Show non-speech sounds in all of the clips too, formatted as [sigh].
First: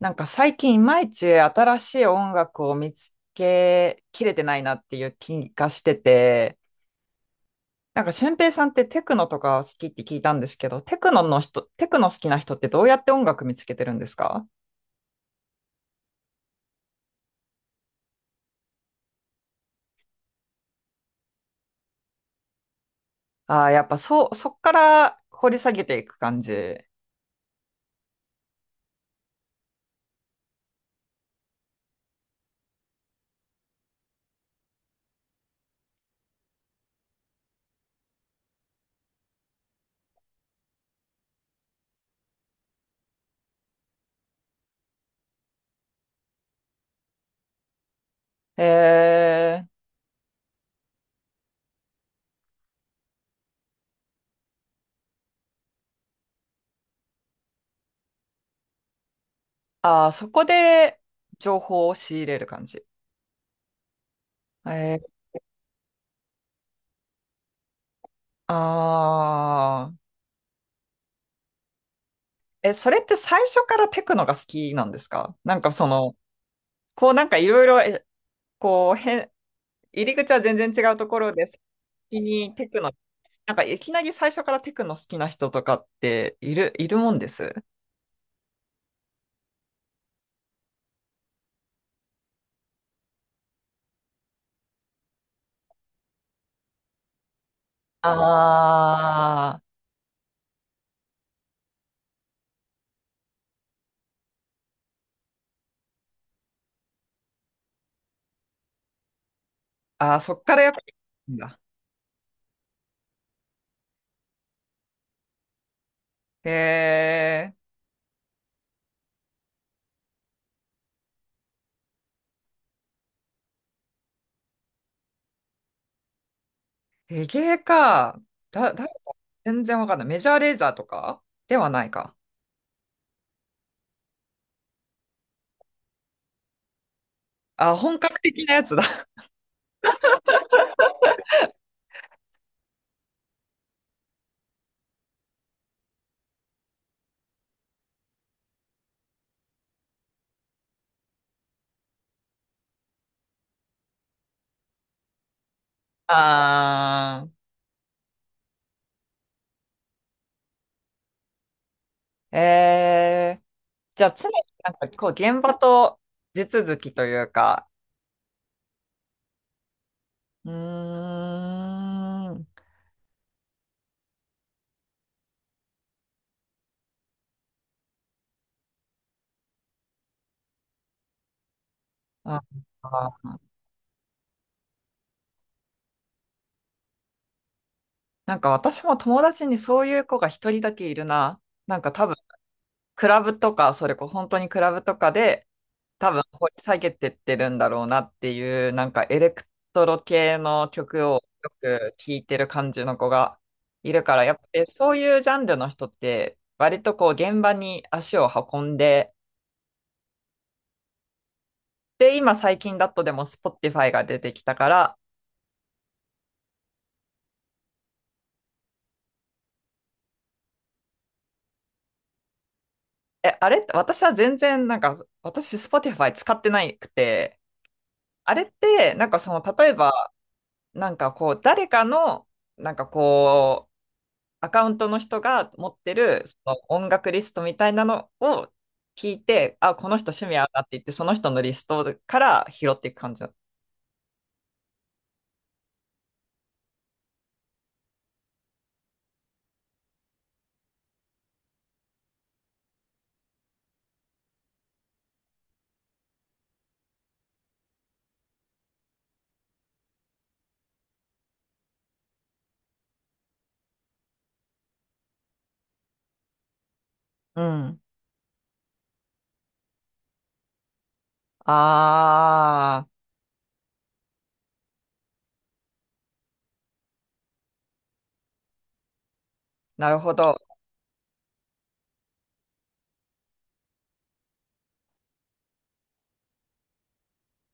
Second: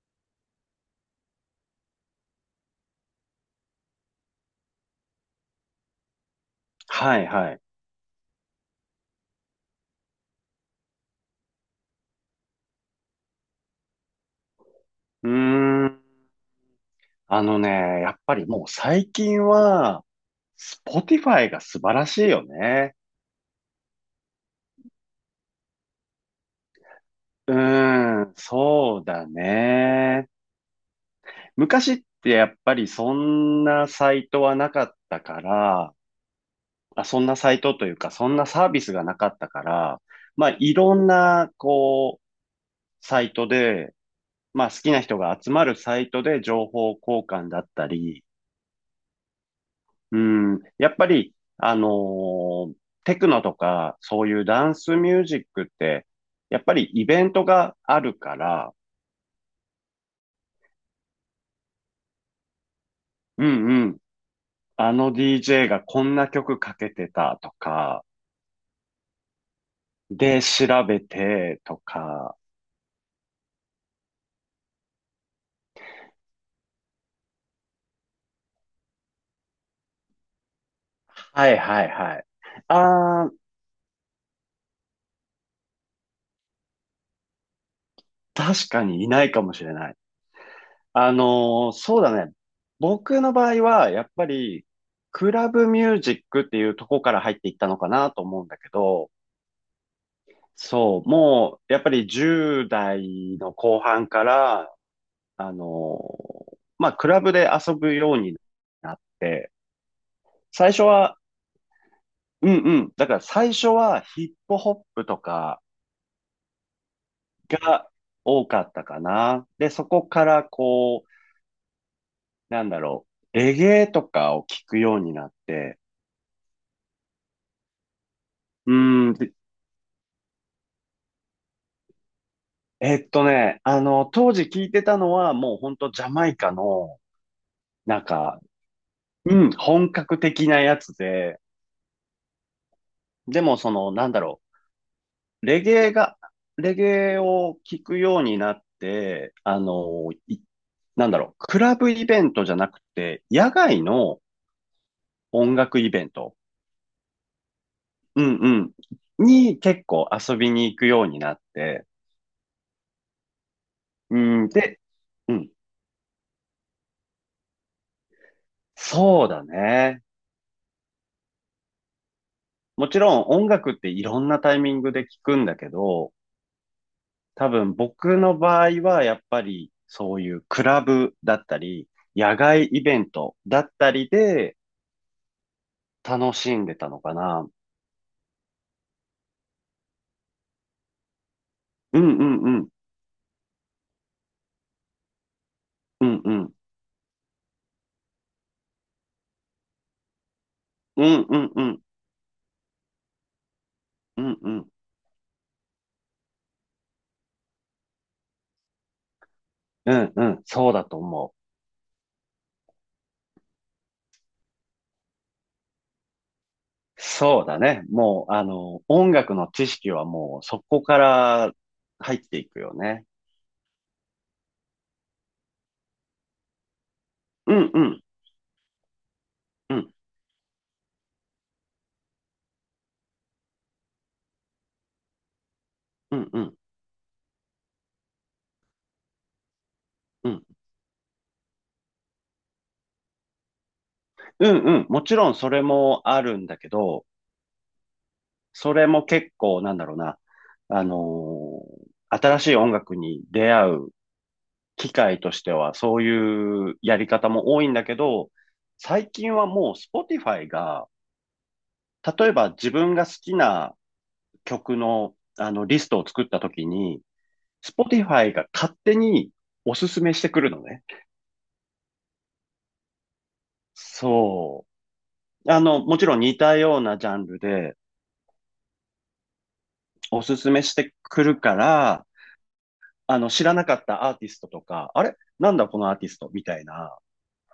最近いまいち新しい音楽を見つけきれてないなっていう気がしてて、はいはい。俊平さんってテクノとか好きって聞いたんですけど、テクノの人、テクノ好きな人ってどうやって音楽見つけてるんですか？うーん。あのね、やっぱりもう最近は、Spotify が素晴らしいよね。ああー、やっぱそう、そっから掘り下げていく感じ。そうだね。昔ってやっぱりそんなサイトはなかったから、あ、そんなサイトというか、そんなサービスがなかったから、まあいろんな、こう、サイトで、まあ好きな人が集まるサイトで情報交換だったり、えー、うん、やっぱり、テクノとか、そういうダンスミュージックって、やっぱりイベントがあるから、ああ、そこで情報を仕入れる感じ。うんうん、あえの ー、DJ がこんな曲かけてたとか、ああ、で、調べてとか、え、それって最初からテクノが好きなんですか？なんかその、こうなんかいろいろこう、へん、入り口は全然違うところで、はいはいは先い。にテクノ、あー、いきなり最初からテクノ好きな人とかっているもんです？確かにいないかもしれない。そうだね。僕の場合は、やっぱり、クラブミュージックっていうとこから入っていったのかなと思うんだけど、あそう、もう、やっぱり10代の後半から、あの、まあ、クラブで遊ぶようになって、あ、ああ、そっからや最っぱ初は、り、だ。うんうん、だから最初はヒップホップとかへえ、が多かったかな。で、そこからこう、なんだろレゲエとかを聞くようになって、レゲエか。だ、うだ、ん、で全然わかんない。メジャーレーザーとかではないか。当時聞いてたのはもうほんとジャマイカの、あ、本なん格か、的なやつだ。[laughs] うん、本格的なやつで、でも、その、う。レゲエが、レゲエを聞くようになって、クラブイベントじゃなくて、野外の音楽イベント。あうんうん。に結構遊びに行くようになって。あ、えー、じゃあう常にん。で、こうう現ん。場と地続きというか、そうだね。うーん、もちろん音楽っていろんなタイミングで聞くんだけど、多分僕の場合はやっぱりそういうクラブだったり、野あ外イベンあトだったりで、楽しんでたのかな。私も友達にそういう子が一人だけいるな。うん多分、うんうん。クラブとか、それこそ本当にクラブとかで、う多ん分う掘ん。り下げてってるんだろうなっていう、エレクトロ系のう曲をんうよんうん。く聴いてる感じの子がいるかうら、やっんぱうりん。そういうジャンルの人って、割とこう現場に足を運んで、うんうん。そうだと思で、今最近だとでも Spotify が出てきたから、う。そうだね。もう、あの、音楽の知識はもうそこから入っていくよね。え、あれ私は全然なんか、私 Spotify 使ってないくて、うんうん。あれって、例えうば、ん。誰かの、なんかこう、アカウントの人が持ってうる、んそうん。の音楽リストみたいなのを聞いて、あ、この人趣う味合ん。うなって言って、その人のリストから拾っていく感じだ。うんうん。もちろんそれもあるんだけど、それも結構なんだろうな。新しい音楽に出会う機械としてはそういうやり方も多いんだけど、最近はもう Spotify が、例えば自分が好きな曲のあのリストを作った時に、うん。Spotify が勝手におすすめしてくるのね。あー、そう。あの、もちろん似たようなジャンルでなるほおすど。すめしてくるから、あの、知らなかったアーティストとか、あれなんだこのアーティストみたいな。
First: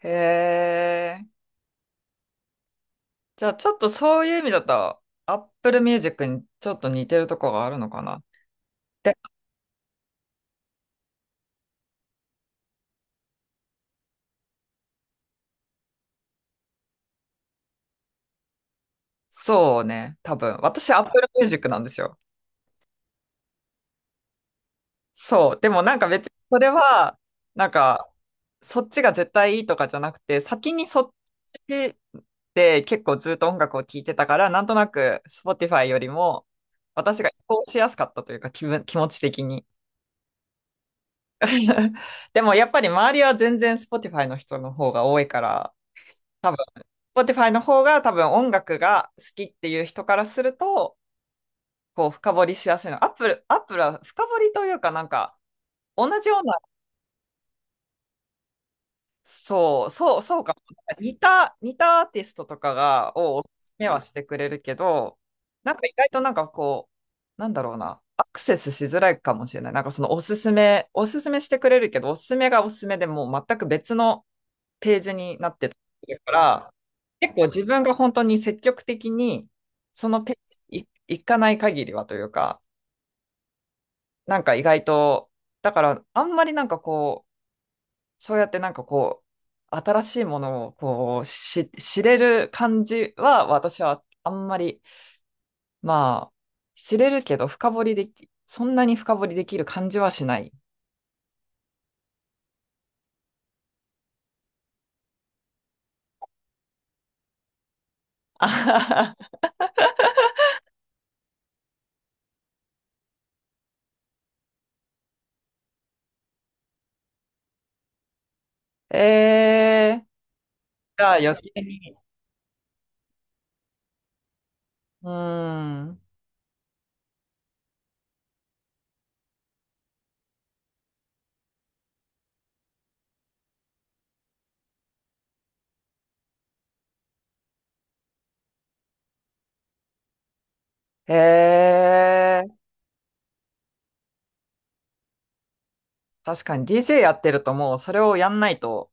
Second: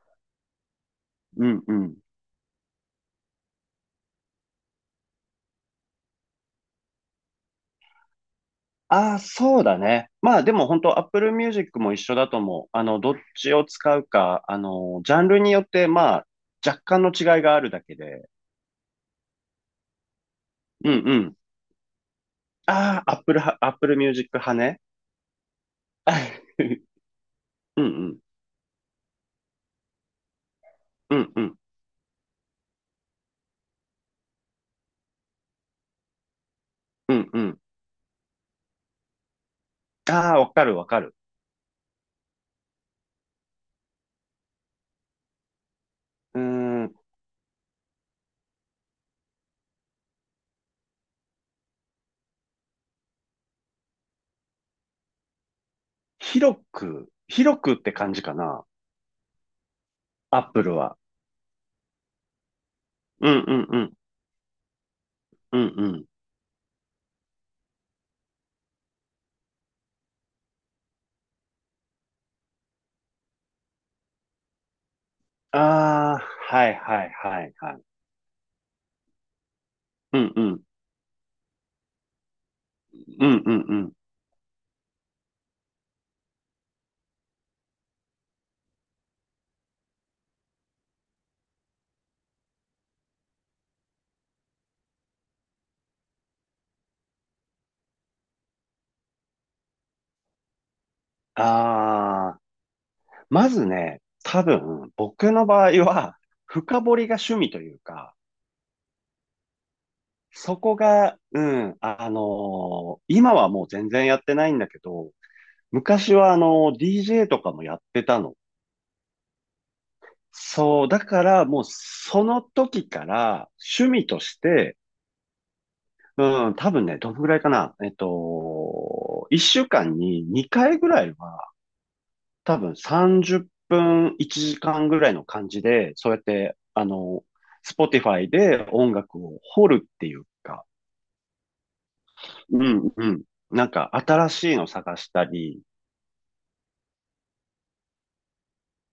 へえ。うんうん。じゃあ、ちょっとそういう意味だと、Apple Music にちょっと似てるとこがあるのかな。あで、あ、そうだね。まあでも本当 Apple Music も一緒だと思う。あの、どっちを使うか、あの、ジャンルによってまあ若干の違いがあるだけで。そうね、多分。う私、んう Apple ん。Music なんですよ。ああ、Apple は、Apple Music 派ね。そう。でも別にそ [laughs] れは、なんうんうか、ん。そっちが絶対いいとかじゃなくて、先にそっうんうん。ちで結構ずっと音楽を聴いてたから、なんとなく Spotify よりもう私がん移うん。行しやすかったというか、気持ち的に。ああ、わかるわかる。[laughs] でもやっぱり周りは全然 Spotify の人の方が多いから、う多分 ーん。Spotify の方が多分音楽が好きっていう人からすると、こう深掘りしやすいの。Apple は深掘りというか同じような広く、広くって感じかな。そうかも。Apple は。似たアーティストとかが、うんうをおすんすうめん。はしてくれるけど、うんなんかう意ん。外となんかこう、なんだろうな、アクセスしづらいかもしれない。おすすめしてくれるけど、おすすめがおすすめでもう全く別のページになっあてたりすあ、るかはら、いはい結は構い自は分い。が本当に積極的に、そうのペんーうジん。に行かない限りはというか、うんうんうん。なんか意外と、だからあんまりなんかこう、そうやってなんかこう、新しいものをこう、知れる感じは、私はあんまり、まあ、知れるけど深掘りでき、そんなに深掘りできる感じはしない。ああ。まずね、多分、僕の場合は、深掘りが趣味というか、[laughs] あははそこが、うん、今はもう全然やってないんだけど、昔はDJ とかもやってたの。えー、そう、だじゃあか余ら計もうに。その時から趣味として、うーん。うん、多分ね、どのぐらいかな、一週間に2回ぐらいは多分30分1時間ぐらいの感じで、そうやって、あの、Spotify で音楽を掘るっていうか、えうー、んうん。なんか新しいの探したり、確かに DJ やってるともうそれをやんないと、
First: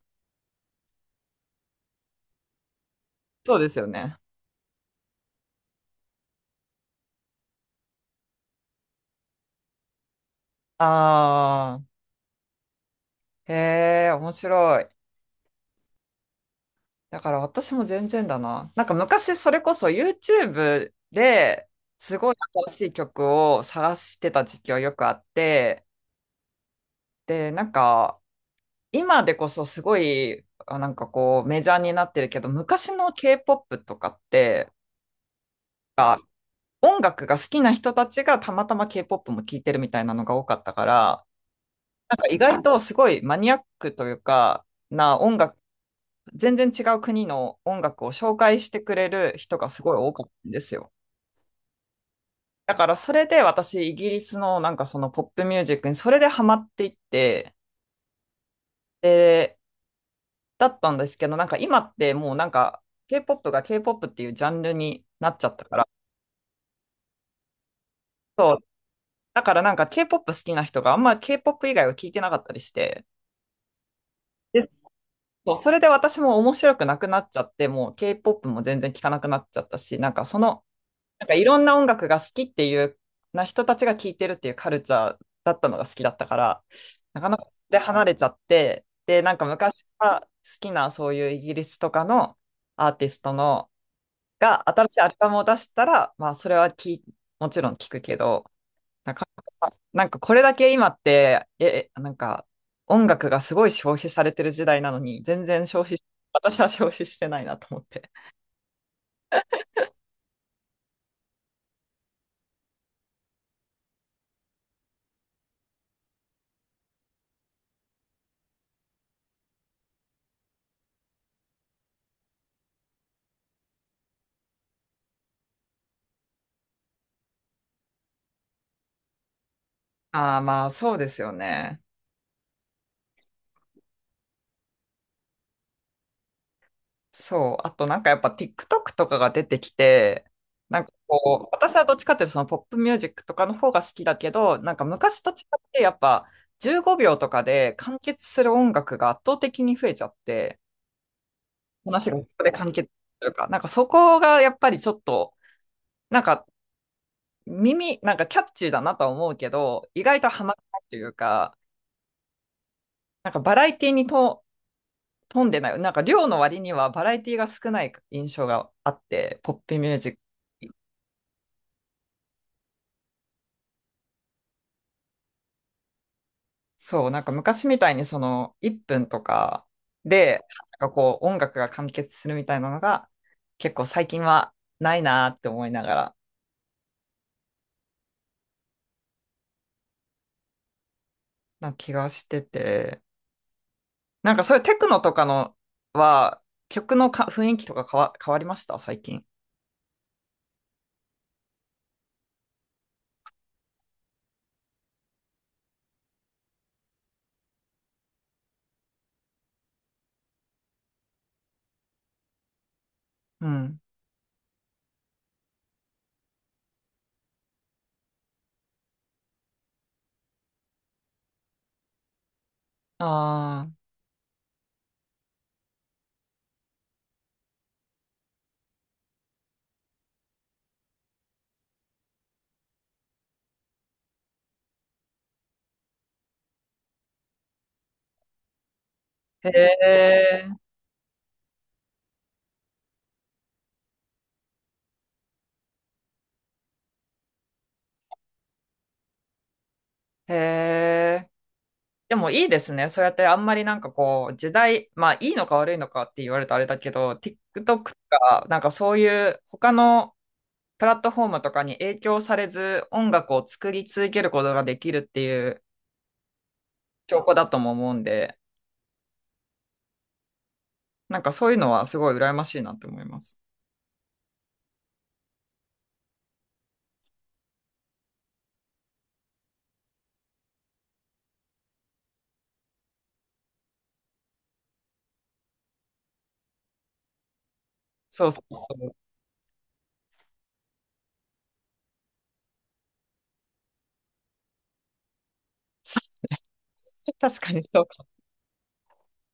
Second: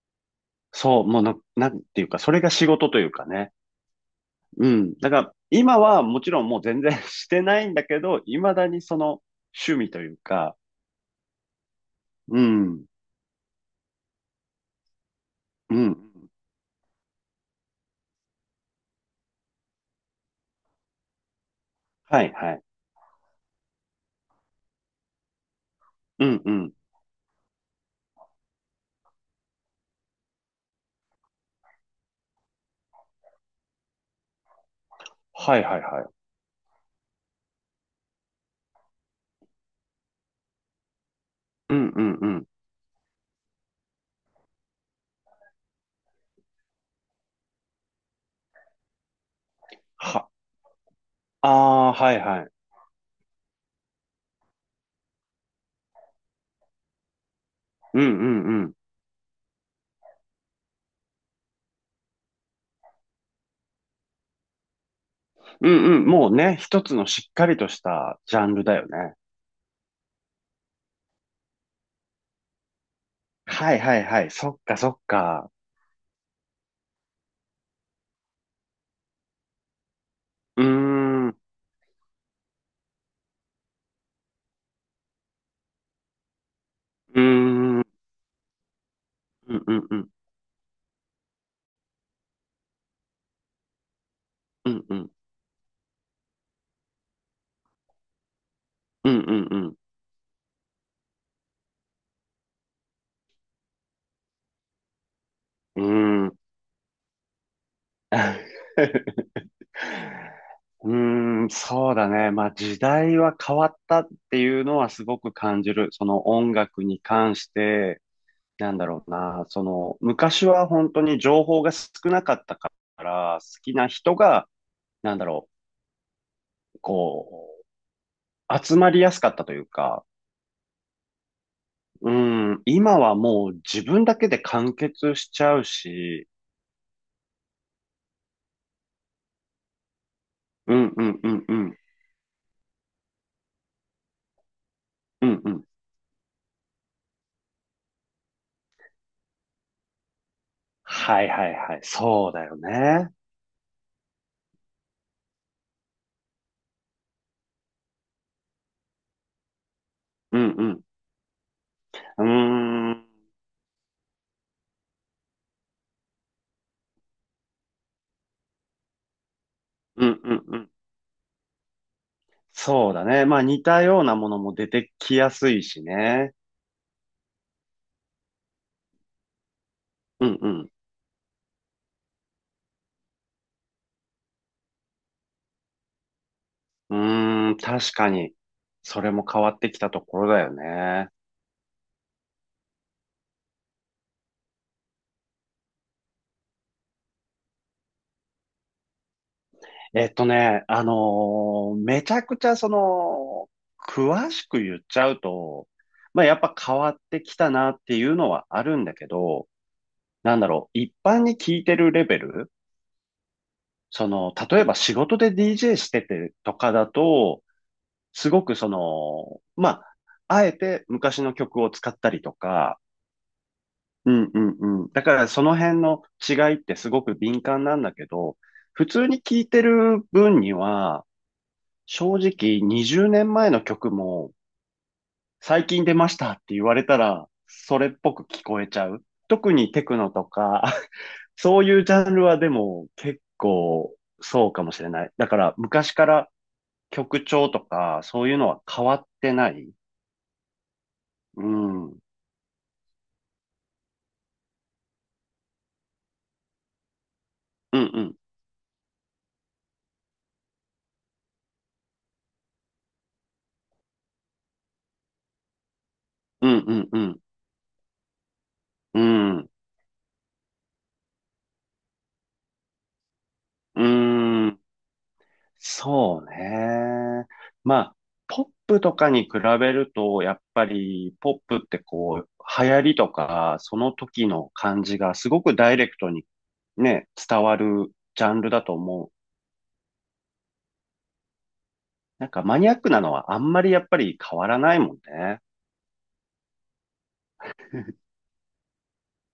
そう、もうな、なんていうか、それが仕事というかね。そうですよね。うん。だから、今はもちろんもう全然 [laughs] してないんだけど、未だにその趣味というか、あうん、ー、えー、面白い。うん。だから私も全然だな。昔それこそ YouTube ですはごいいはい。新しい曲を探してた時期はよくあって、うんうん。で、今でこそすごい、メジャーになってるけど、昔の K-POP とかってはいはいはい。音楽が好きな人たちがたまたま K-POP も聴いてるみたいなのが多かったから、うんうんう意ん。外とすごいマニアックというか、な音楽、全然違う国の音楽を紹介してくれる人がすごい多かっは、たんですよ。ああ、はいはい。だからそれで私、イギリスのポップミュージックにそれでハマっていって、うんうんで、だったんですけど、今ってもうなんか K-POP が K-POP っていうジャンルになっちゃったうかんら、うん。もうね、一つのしっかりとしたジャそンう、ルだよね。だからなんか K-POP 好きな人があんま K-POP 以外は聞いてなかったりして、はいはいはい。そっで、かそっか。そう、それで私も面白くなくなっちゃって、もう K-POP も全然聞かなくなっちゃったし、うーん。ういろんな音楽が好きっていうな人たちが聴いてるっていうカルチャーだったのが好きだったから、ーなかなかそん。れでうん離れちゃって、で、うん昔うかん。ら好きなそういうイギリスとかのアーティストのがうん新うしいアん。ルバムを出したら、まあそれはもちろん聴くけど、うなんかうなんか、これだけ今って、え、音楽がすごい消費されてる時代なのに、全然う消費、ん。うーん。私は消費してないなと思って。[laughs] うーん、そうだね。まあ時代は変わったっていうのはすごく感じる。その音楽に関して、なんだろうな。その昔は本当に情報が少なかったから、好きな人が、なんだろう、こ集まりやすかったというか、ああ、まあそうですよね。うん、今はもう自分だけで完結しちゃうし、そう。あとなんかやっぱ TikTok とかが出てきて、うんうんうんう私ん、はどっちかっていうとそのポップミュージックとかの方が好きだけど、なんか昔うと違んうっん。てやっぱ15秒とかで完結する音楽が圧倒的に増えちゃって、はいはいはい、話がそそうこだでよ完結ね。するか。そこがやっぱりちょっと、なんか耳、なんかキャッチーだなとは思うけど、意外とうハんマらうなん。いというか、うーん、バラエティに富んでない。なんか量の割にはバラエティが少ない印象があって、ポップミューうジック。んうんうん。そうだね。まあ似たようなものも出てきやすいしね。そう、なんか昔みたいにその1分とかうんで、うん。音楽が完結するみたいなのが結構最近はないなーって思いながらうーん、確かに。それも変わってきたところだよね。な気がしてて、なんかそういうテクノとかのは曲のか雰囲気とか変わりました最近？めちゃくちゃその、詳しく言っちゃうと、まあやっぱ変わってきたなっていうのはあるんだけど、なんだろう、一般に聞いてるレベル、うん。その、例えば仕事で DJ しててとかだと、すごくその、まあ、あえて昔の曲を使ったりとか、ああ、うんうんうん。だからその辺の違いってすごく敏感なんだけど、普通に聞いてる分には、正直20年前の曲も最近出ましたって言われたらそれっぽく聞こえちゃう。へ特にテクノとえ、か [laughs] そういうジャンルはでも結構そうかもしれない。だから昔から曲調とかそういうのは変わってない。へえ。うん。うんでもいいですね。そうやってあんまりなんかこう時代、まあいいのか悪いのかって言われたらあれだけど、TikTok とうん。かなんかそういう他のプラットフォームとかに影響されず音楽を作り続けることができるっていううんうんうん。証拠だとも思うんで、うん。なんかそういうのはすごい羨ましいなと思います。うん。そうね。まあ、ポップとかに比べると、やっぱりポップってこう、流行りとか、その時の感じがすごくダイレクトにね、伝わるジそうャそンルだとう。思う。なんかマニアックなのはあんまりやっぱり変わらないもんね。[laughs] 確かにそうか。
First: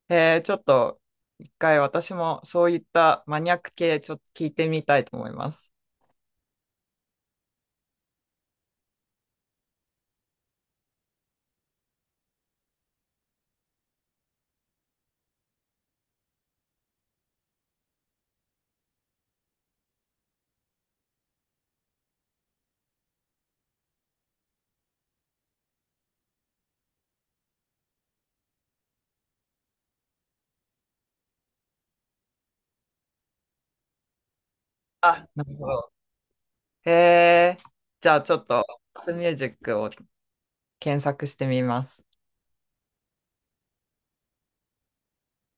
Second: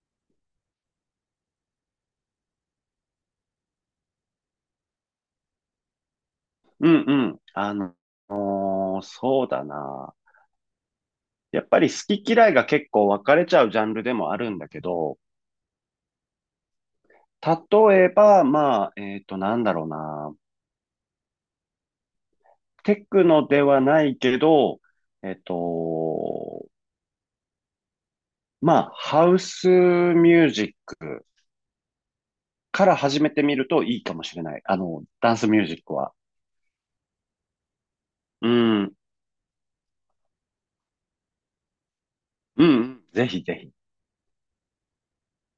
えー、ちょっと一回私もそういったマニアック系ちょっと聞いてみたいと思います。うんうん。あの、そうだな。やっぱり好き嫌いが結構分かれちゃうジャンルでもあるんだけど、例えば、まあ、なんだろうな。テクノではないけど、えっと、まあ、ハウスミュージックから始めてみるといいかもしれない。あの、あ、ダンなスるミュほージッど。クは。えー、じゃあちょっうとん、うん、スミュージックを検索してみます。うんぜひぜひ。